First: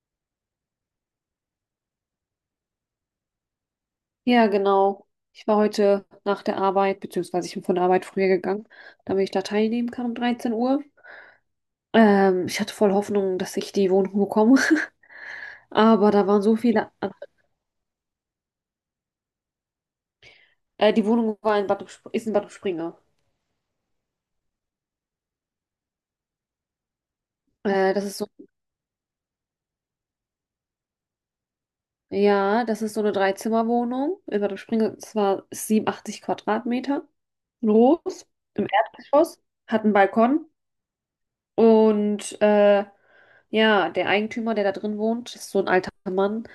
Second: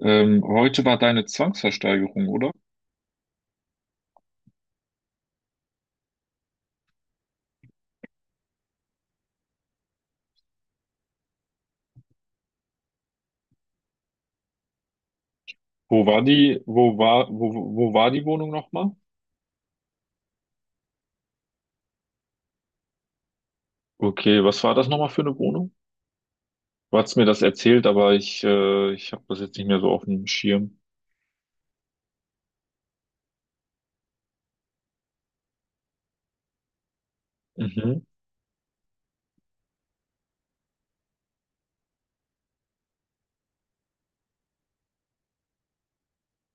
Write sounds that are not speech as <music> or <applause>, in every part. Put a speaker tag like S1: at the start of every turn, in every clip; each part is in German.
S1: Heute war deine Zwangsversteigerung, oder?
S2: Ja, genau. Ich war heute nach der Arbeit, beziehungsweise ich bin von der Arbeit früher gegangen, damit ich da teilnehmen kann um 13 Uhr. Ich hatte voll Hoffnung, dass ich die Wohnung bekomme. <laughs>
S1: Wo
S2: Aber
S1: war
S2: da waren so
S1: die,
S2: viele.
S1: wo
S2: an-
S1: war, wo, wo wo war die Wohnung nochmal?
S2: Die Wohnung war in Bad, Sp- ist in Bad Springe.
S1: Okay, was war das nochmal für eine Wohnung? Du hast mir das erzählt,
S2: Äh, das
S1: aber
S2: ist so,
S1: ich, ich habe das jetzt nicht mehr so auf dem Schirm.
S2: ja, das ist so eine Dreizimmerwohnung in Bad Springe. Es war 87 Quadratmeter
S1: Mhm.
S2: groß, im Erdgeschoss, hat einen Balkon. Und ja, der Eigentümer, der da drin wohnt, ist so ein alter Mann,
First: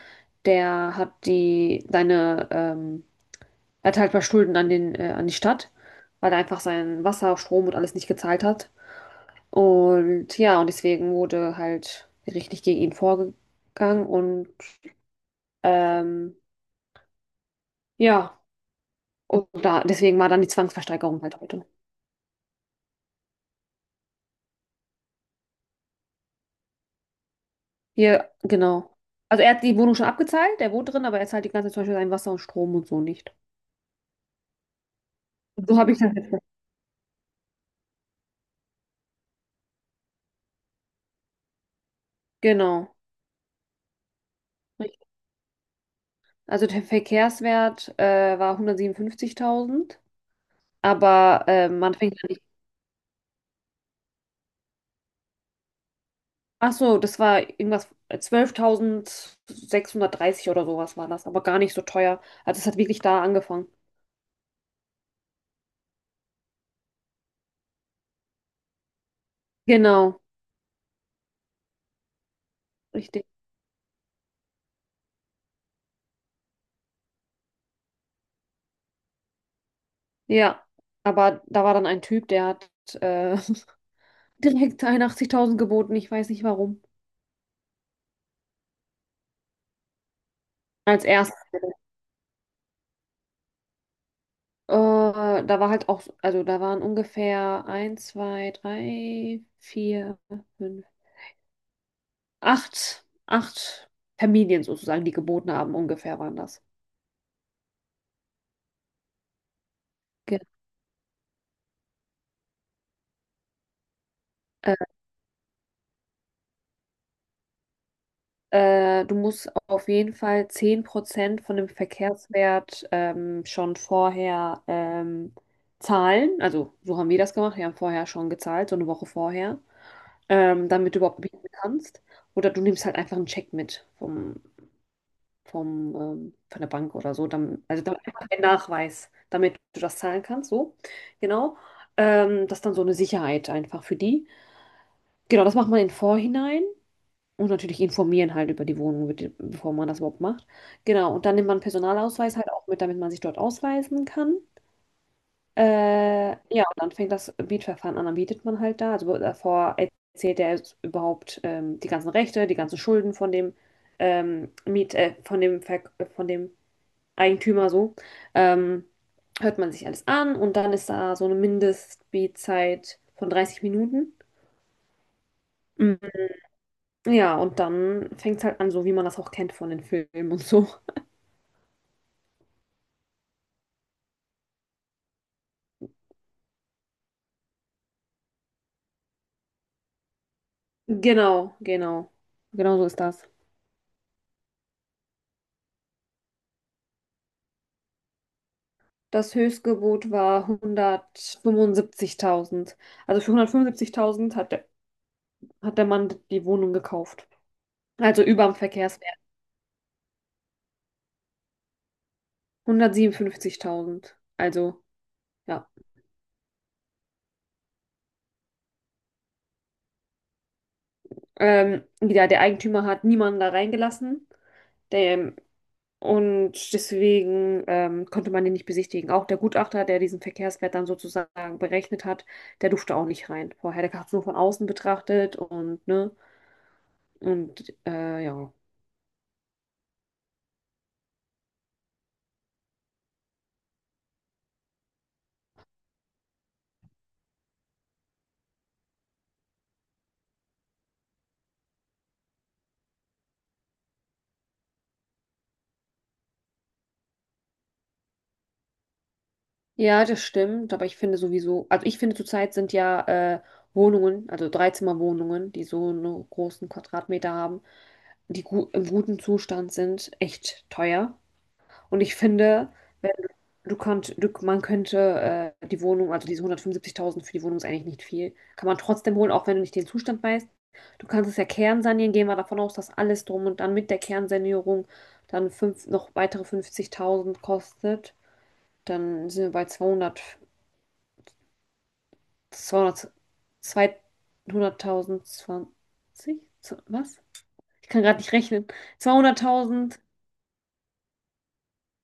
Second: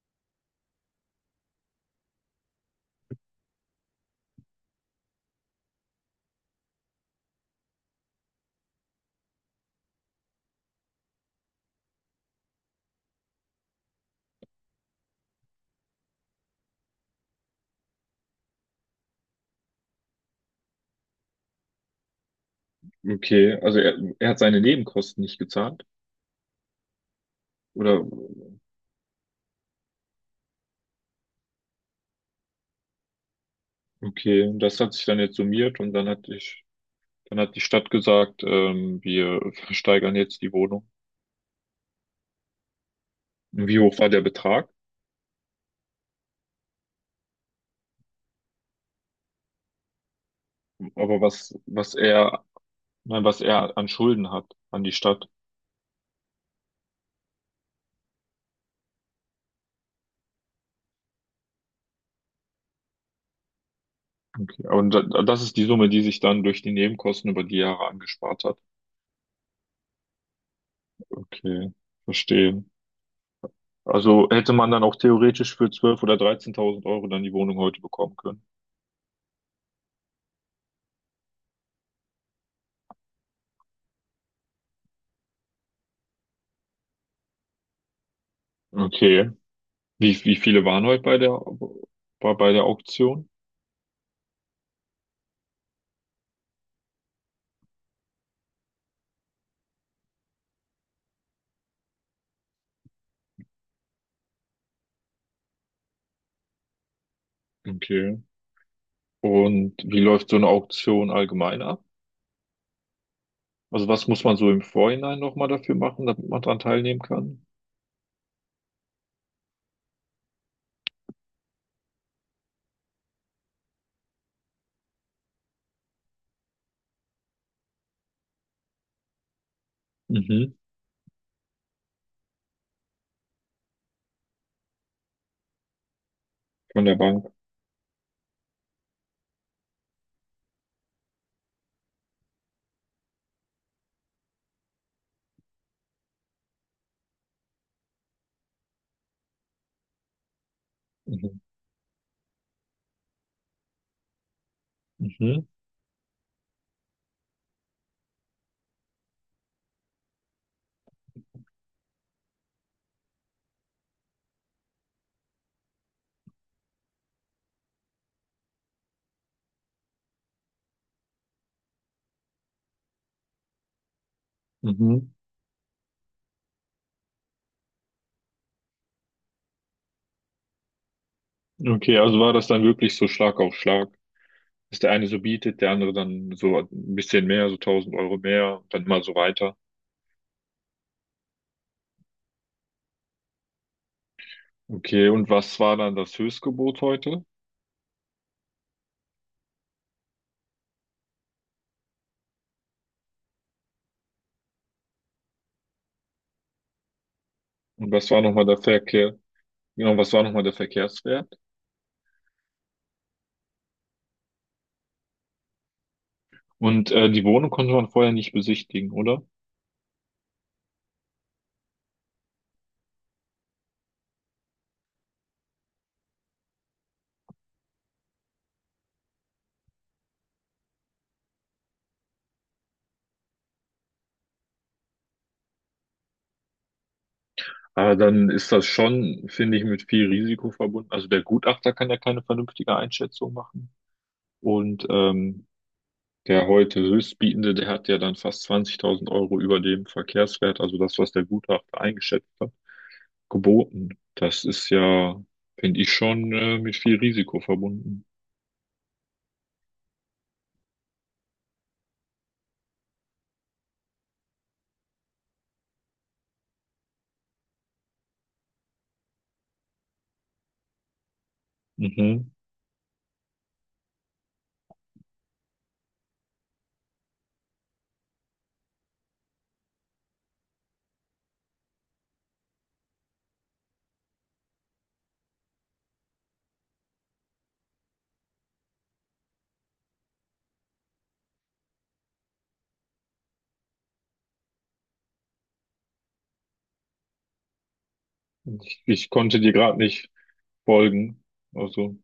S2: der hat die seine, er hat halt ein paar Schulden an an die Stadt, weil er einfach sein Wasser, Strom und alles nicht gezahlt hat. Und ja, und deswegen wurde halt richtig gegen ihn vorgegangen und ähm, ja, deswegen war dann die Zwangsversteigerung halt heute.
S1: Okay, also er hat seine Nebenkosten nicht gezahlt, oder?
S2: Hier, genau. Also er hat die Wohnung schon abgezahlt, er wohnt drin, aber er zahlt die ganze Zeit zum Beispiel sein Wasser und Strom und so nicht.
S1: Okay, und das hat sich dann jetzt
S2: So
S1: summiert
S2: habe
S1: und
S2: ich das.
S1: dann hat die Stadt gesagt, wir versteigern jetzt die Wohnung.
S2: Genau.
S1: Wie hoch war der Betrag?
S2: Richtig. Also der Verkehrswert war 157.000,
S1: aber
S2: aber
S1: was,
S2: man
S1: was
S2: fängt ja nicht.
S1: er, nein, was er an Schulden hat an die Stadt.
S2: Ach so, das war irgendwas 12.630 oder sowas war das, aber gar nicht so teuer. Also es hat wirklich da angefangen.
S1: Okay. Und da, das ist die Summe, die sich dann durch die Nebenkosten über die Jahre angespart hat.
S2: Genau,
S1: Okay, verstehe.
S2: richtig.
S1: Also hätte man dann auch theoretisch für 12.000 oder 13.000 Euro dann die Wohnung heute bekommen können.
S2: Ja, aber da war dann ein Typ, der hat äh, <laughs> direkt 81.000 geboten, ich weiß nicht warum.
S1: Okay. Wie viele waren heute
S2: Als
S1: bei
S2: erstes.
S1: der, bei der Auktion?
S2: Da war halt auch, also da waren ungefähr eins, 2, 3, 4, fünf, acht, acht Familien sozusagen, die geboten haben, ungefähr waren das.
S1: Okay. Und wie läuft so
S2: Ge-
S1: eine Auktion allgemein ab? Also was muss man so im
S2: Äh,
S1: Vorhinein nochmal dafür machen, damit man dran teilnehmen kann?
S2: Du musst auf jeden Fall 10% von dem Verkehrswert schon vorher zahlen. Also so haben wir das gemacht. Wir haben vorher schon gezahlt, so eine Woche vorher,
S1: Mhm.
S2: damit du überhaupt bieten kannst. Oder du nimmst halt einfach einen Check mit von der
S1: Von
S2: Bank
S1: der
S2: oder so.
S1: Bank.
S2: Dann, also dann einfach ein Nachweis, damit du das zahlen kannst. So, genau. Das ist dann so eine Sicherheit einfach für die. Genau, das macht man im Vorhinein und natürlich informieren halt über die Wohnung, bevor man das überhaupt macht. Genau, und dann
S1: Mhm.
S2: nimmt man einen Personalausweis halt auch mit, damit man sich dort ausweisen kann.
S1: Mhm.
S2: Ja, und dann fängt das Mietverfahren an, dann mietet man halt da. Also davor erzählt er jetzt überhaupt die ganzen Rechte, die ganzen Schulden von dem von dem Verk von dem Eigentümer so. Ähm, Hört man sich alles an und dann ist da so eine Mindestmietzeit von 30 Minuten.
S1: Mhm.
S2: Ja, und dann fängt's halt an, so wie man das auch kennt von den Filmen und so.
S1: Okay, also war das dann wirklich so Schlag auf Schlag, dass der eine so bietet, der andere dann so ein bisschen mehr, so 1.000 Euro mehr, dann mal so weiter.
S2: Genau, genau. Genau so ist das.
S1: Okay, und was war dann das Höchstgebot heute?
S2: Das Höchstgebot war 175.000. Also für 175.000 hat der Mann die Wohnung gekauft.
S1: Und was war
S2: Also über
S1: nochmal
S2: dem
S1: der
S2: Verkehrswert.
S1: Verkehr? Genau, was war nochmal der Verkehrswert?
S2: 157.000. Also, ja.
S1: Und die Wohnung konnte man vorher nicht besichtigen, oder?
S2: Ja, der Eigentümer hat niemanden da reingelassen. Der, Und deswegen konnte man den nicht besichtigen. Auch der Gutachter, der diesen Verkehrswert dann sozusagen berechnet hat, der durfte auch nicht rein. Vorher, der hat es nur von außen betrachtet und ne. Und
S1: Aber dann ist
S2: ja.
S1: das schon, finde ich, mit viel Risiko verbunden. Also der Gutachter kann ja keine vernünftige Einschätzung machen. Und der heute Höchstbietende, der hat ja dann fast 20.000 Euro über dem Verkehrswert, also das, was der Gutachter eingeschätzt hat, geboten. Das ist ja, finde ich, schon mit viel Risiko verbunden.
S2: Ja, das stimmt. Aber ich finde sowieso, also ich finde zurzeit sind ja äh, Wohnungen, also Dreizimmerwohnungen, die so einen großen Quadratmeter haben, die gu im guten Zustand sind, echt teuer. Und ich
S1: Mhm.
S2: finde, wenn man könnte die Wohnung, also diese 175.000 für die Wohnung ist eigentlich nicht viel, kann man trotzdem holen, auch wenn du nicht den Zustand weißt. Du kannst es ja kernsanieren, gehen wir davon aus, dass alles drum und dann mit der Kernsanierung dann noch weitere 50.000 kostet. Dann sind wir bei zweihundert 200.000, 20, was? Ich kann gerade nicht rechnen.
S1: Ich konnte dir gerade
S2: 200.000.
S1: nicht folgen. Also,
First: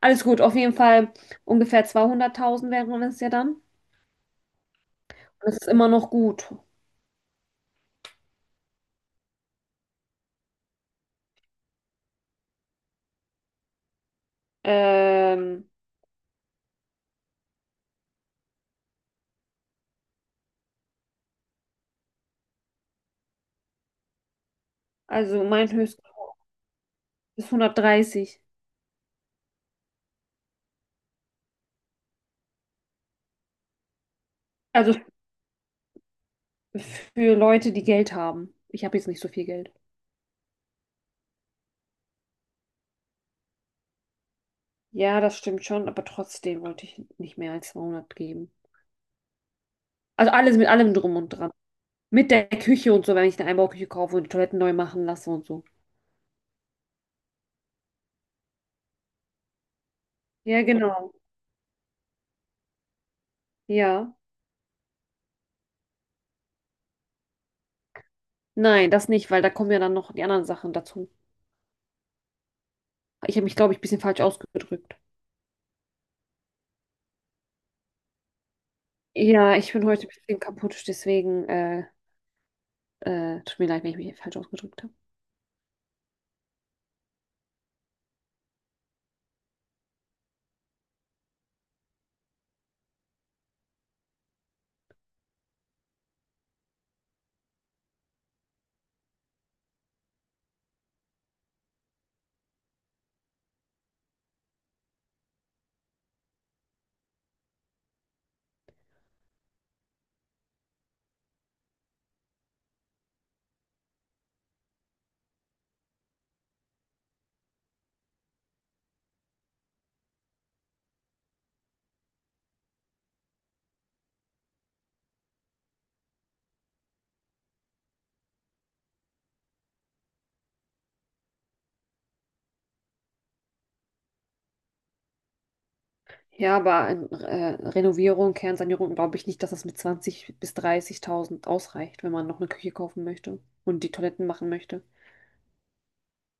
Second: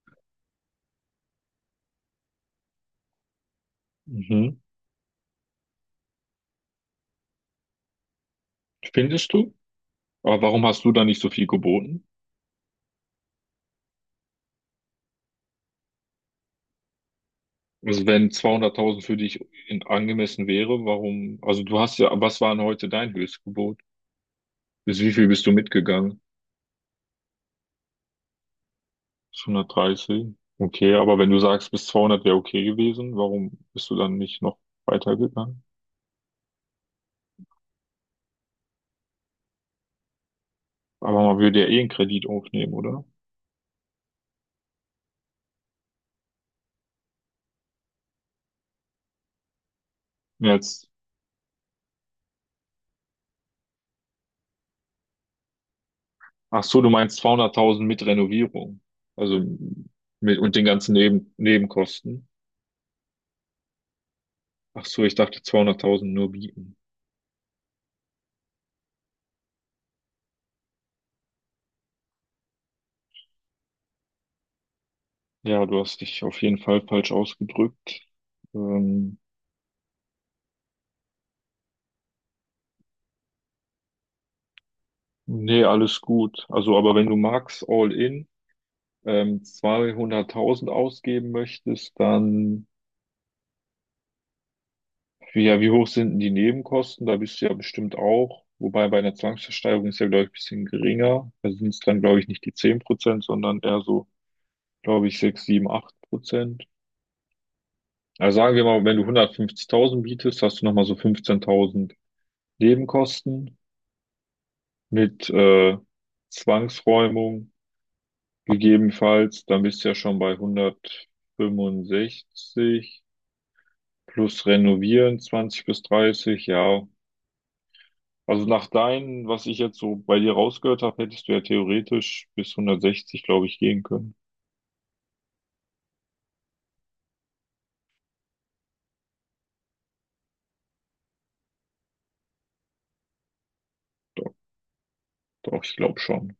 S2: Alles gut, auf jeden Fall ungefähr 200.000 wären es ja dann.
S1: mhm.
S2: Das ist immer noch gut.
S1: Findest du? Aber warum hast du da nicht so viel geboten?
S2: Ähm,
S1: Also wenn 200.000 für dich angemessen wäre, warum? Also du hast ja, was war denn heute dein Höchstgebot? Bis wie viel
S2: also
S1: bist du
S2: mein Höchst
S1: mitgegangen?
S2: ist 130.
S1: Bis okay, aber wenn du sagst, bis 200 wäre okay gewesen, warum bist du dann nicht noch
S2: Also
S1: weitergegangen?
S2: für Leute, die Geld haben. Ich habe jetzt nicht so viel Geld.
S1: Aber man würde ja eh einen Kredit aufnehmen, oder?
S2: Ja, das stimmt schon, aber trotzdem wollte ich nicht mehr als 200 geben. Also alles mit
S1: Jetzt,
S2: allem drum und dran. Mit der Küche und so, wenn ich eine Einbauküche kaufe und die Toiletten neu machen lasse und so.
S1: Ach so, du meinst 200.000 mit Renovierung. Also mit, und
S2: Ja,
S1: den ganzen
S2: genau.
S1: Nebenkosten.
S2: Ja.
S1: Ach so, ich dachte 200.000 nur bieten.
S2: Nein, das nicht, weil da kommen ja dann noch die anderen Sachen dazu. Ich habe mich, glaube ich, ein bisschen falsch ausgedrückt.
S1: Ja, du hast dich auf jeden Fall falsch ausgedrückt. Ähm,
S2: Ja, ich bin heute ein bisschen kaputt, deswegen tut mir leid, wenn ich mich falsch ausgedrückt habe.
S1: Nee, alles gut. Also, aber wenn du magst, all in, 200.000 ausgeben möchtest, dann wie, ja, wie hoch sind denn die Nebenkosten? Da bist du ja bestimmt auch. Wobei bei einer Zwangsversteigerung ist ja, glaube ich, ein bisschen geringer. Da sind es dann, glaube ich, nicht die 10%, sondern eher so, glaube ich, 6, 7, 8%. Also sagen wir mal, wenn du 150.000 bietest, hast du nochmal so 15.000 Nebenkosten mit Zwangsräumung gegebenenfalls. Dann bist du ja schon bei 165 plus Renovieren 20 bis 30. Ja, also nach deinen, was ich jetzt so bei dir rausgehört habe, hättest du ja theoretisch bis 160, glaube ich, gehen können.
S2: Ja, aber Renovierung, Kernsanierung glaube ich nicht, dass das mit 20 bis 30.000 ausreicht, wenn man noch eine Küche kaufen möchte und die Toiletten
S1: Doch,
S2: machen möchte.
S1: doch, ich glaube schon.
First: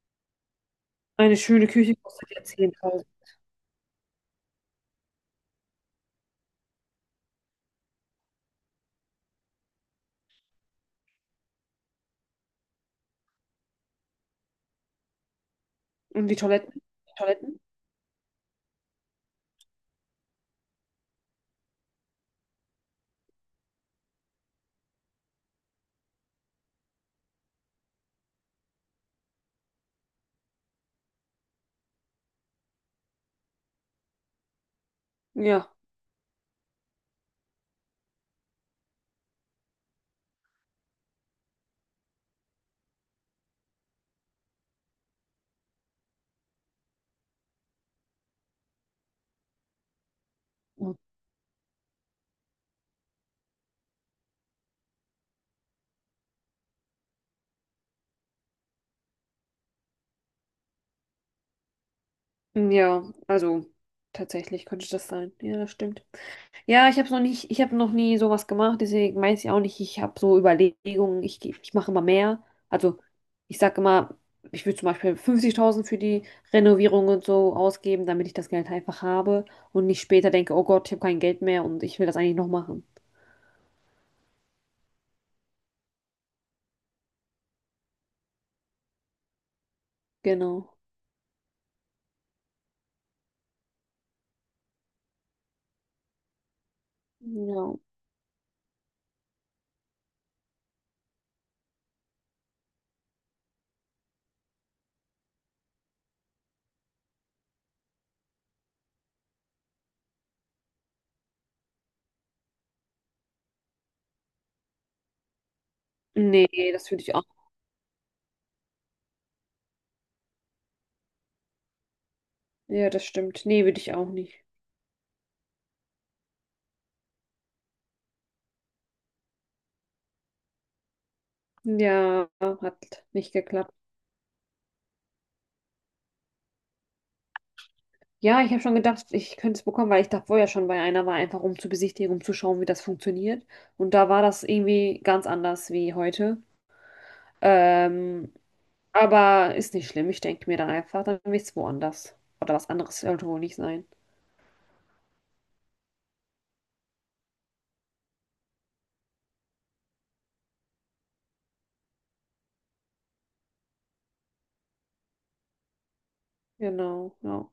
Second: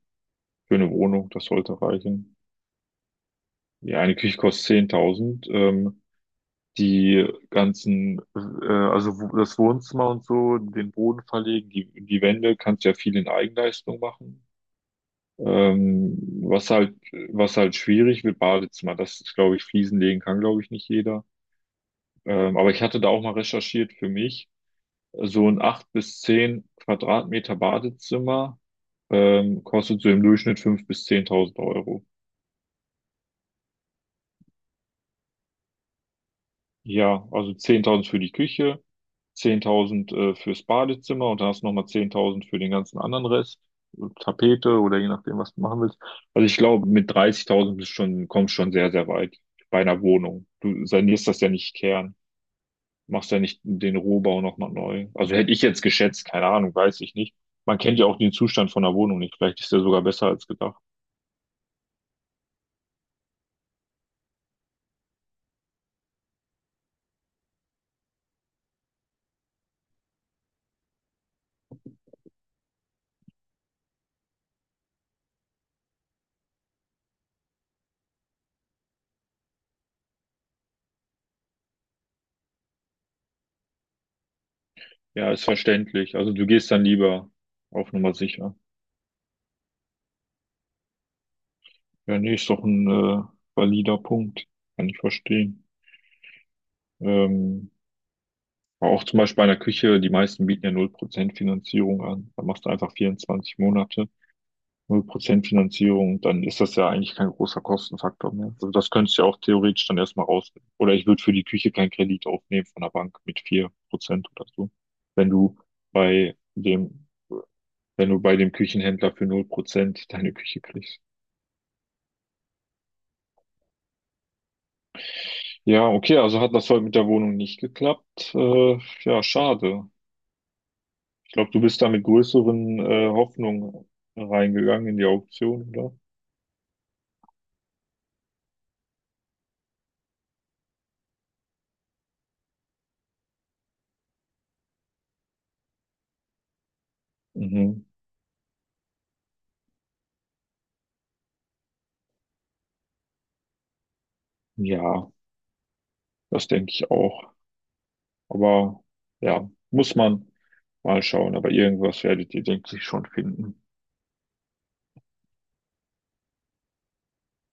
S1: Für eine Wohnung,
S2: Eine
S1: das
S2: schöne
S1: sollte
S2: Küche kostet
S1: reichen.
S2: ja zehntausend.
S1: Ja, eine Küche kostet 10.000. Die ganzen, also das Wohnzimmer und so, den Boden verlegen, die Wände, kannst ja viel in Eigenleistung machen. Ähm,
S2: Und die
S1: was
S2: Toiletten?
S1: halt,
S2: Die
S1: was
S2: Toiletten?
S1: halt schwierig wird, Badezimmer. Das ist, glaube ich, Fliesen legen kann, glaube ich, nicht jeder. Aber ich hatte da auch mal recherchiert für mich. So ein 8 bis 10 Quadratmeter Badezimmer kostet so im Durchschnitt 5.000 bis 10.000 Euro.
S2: Ja.
S1: Ja, also 10.000 für die Küche, 10.000 fürs Badezimmer und dann hast du nochmal 10.000 für den ganzen anderen Rest, Tapete oder je nachdem, was du machen willst. Also ich glaube, mit 30.000 bist schon, kommst schon sehr, sehr weit bei einer Wohnung. Du sanierst das ja nicht Kern. Machst ja nicht den Rohbau nochmal neu. Also hätte ich jetzt geschätzt, keine Ahnung, weiß ich nicht. Man kennt ja auch den Zustand von der Wohnung nicht. Vielleicht ist der sogar besser als gedacht.
S2: Ja, also tatsächlich könnte das sein. Ja, das stimmt. Ja, ich habe noch nie sowas gemacht, deswegen weiß ich auch nicht, ich habe so Überlegungen, ich mache immer mehr. Also ich sage immer, ich würde zum Beispiel 50.000 für die Renovierung und so ausgeben, damit ich das Geld einfach habe und nicht später denke, oh Gott, ich habe kein Geld mehr und ich will das eigentlich noch machen.
S1: Ja, ist verständlich. Also du gehst dann lieber auf Nummer sicher.
S2: Genau.
S1: Ja, nee, ist doch ein valider Punkt. Kann ich verstehen. Ähm,
S2: Ja.
S1: aber auch zum Beispiel bei einer Küche, die meisten bieten ja 0% Finanzierung an. Da machst du einfach 24 Monate. 0% Finanzierung, dann ist das ja eigentlich kein großer Kostenfaktor mehr. Also das könntest du ja auch theoretisch dann erstmal raus. Oder ich würde für die Küche keinen Kredit aufnehmen von der Bank mit 4% oder so. Wenn du bei
S2: Nee, das würde
S1: dem,
S2: ich auch.
S1: wenn du bei dem Küchenhändler für 0% deine Küche kriegst.
S2: Ja, das stimmt. Nee, würde ich auch nicht.
S1: Ja, okay, also hat das heute mit der Wohnung nicht geklappt. Ja, schade. Ich glaube, du bist da mit
S2: Ja,
S1: größeren
S2: hat nicht geklappt.
S1: Hoffnungen reingegangen in die Auktion, oder?
S2: Ja, ich habe schon gedacht, ich könnte es bekommen, weil ich da vorher schon bei einer war, einfach um zu besichtigen, um zu schauen, wie das funktioniert. Und da war das irgendwie ganz anders wie heute.
S1: Mhm.
S2: Ähm, aber ist nicht schlimm. Ich denke mir dann einfach, dann will ich es woanders. Oder was anderes sollte wohl nicht sein.
S1: Ja, das denke ich auch. Aber ja, muss man mal schauen. Aber irgendwas werdet ihr, denke ich, schon finden.
S2: Genau, ja.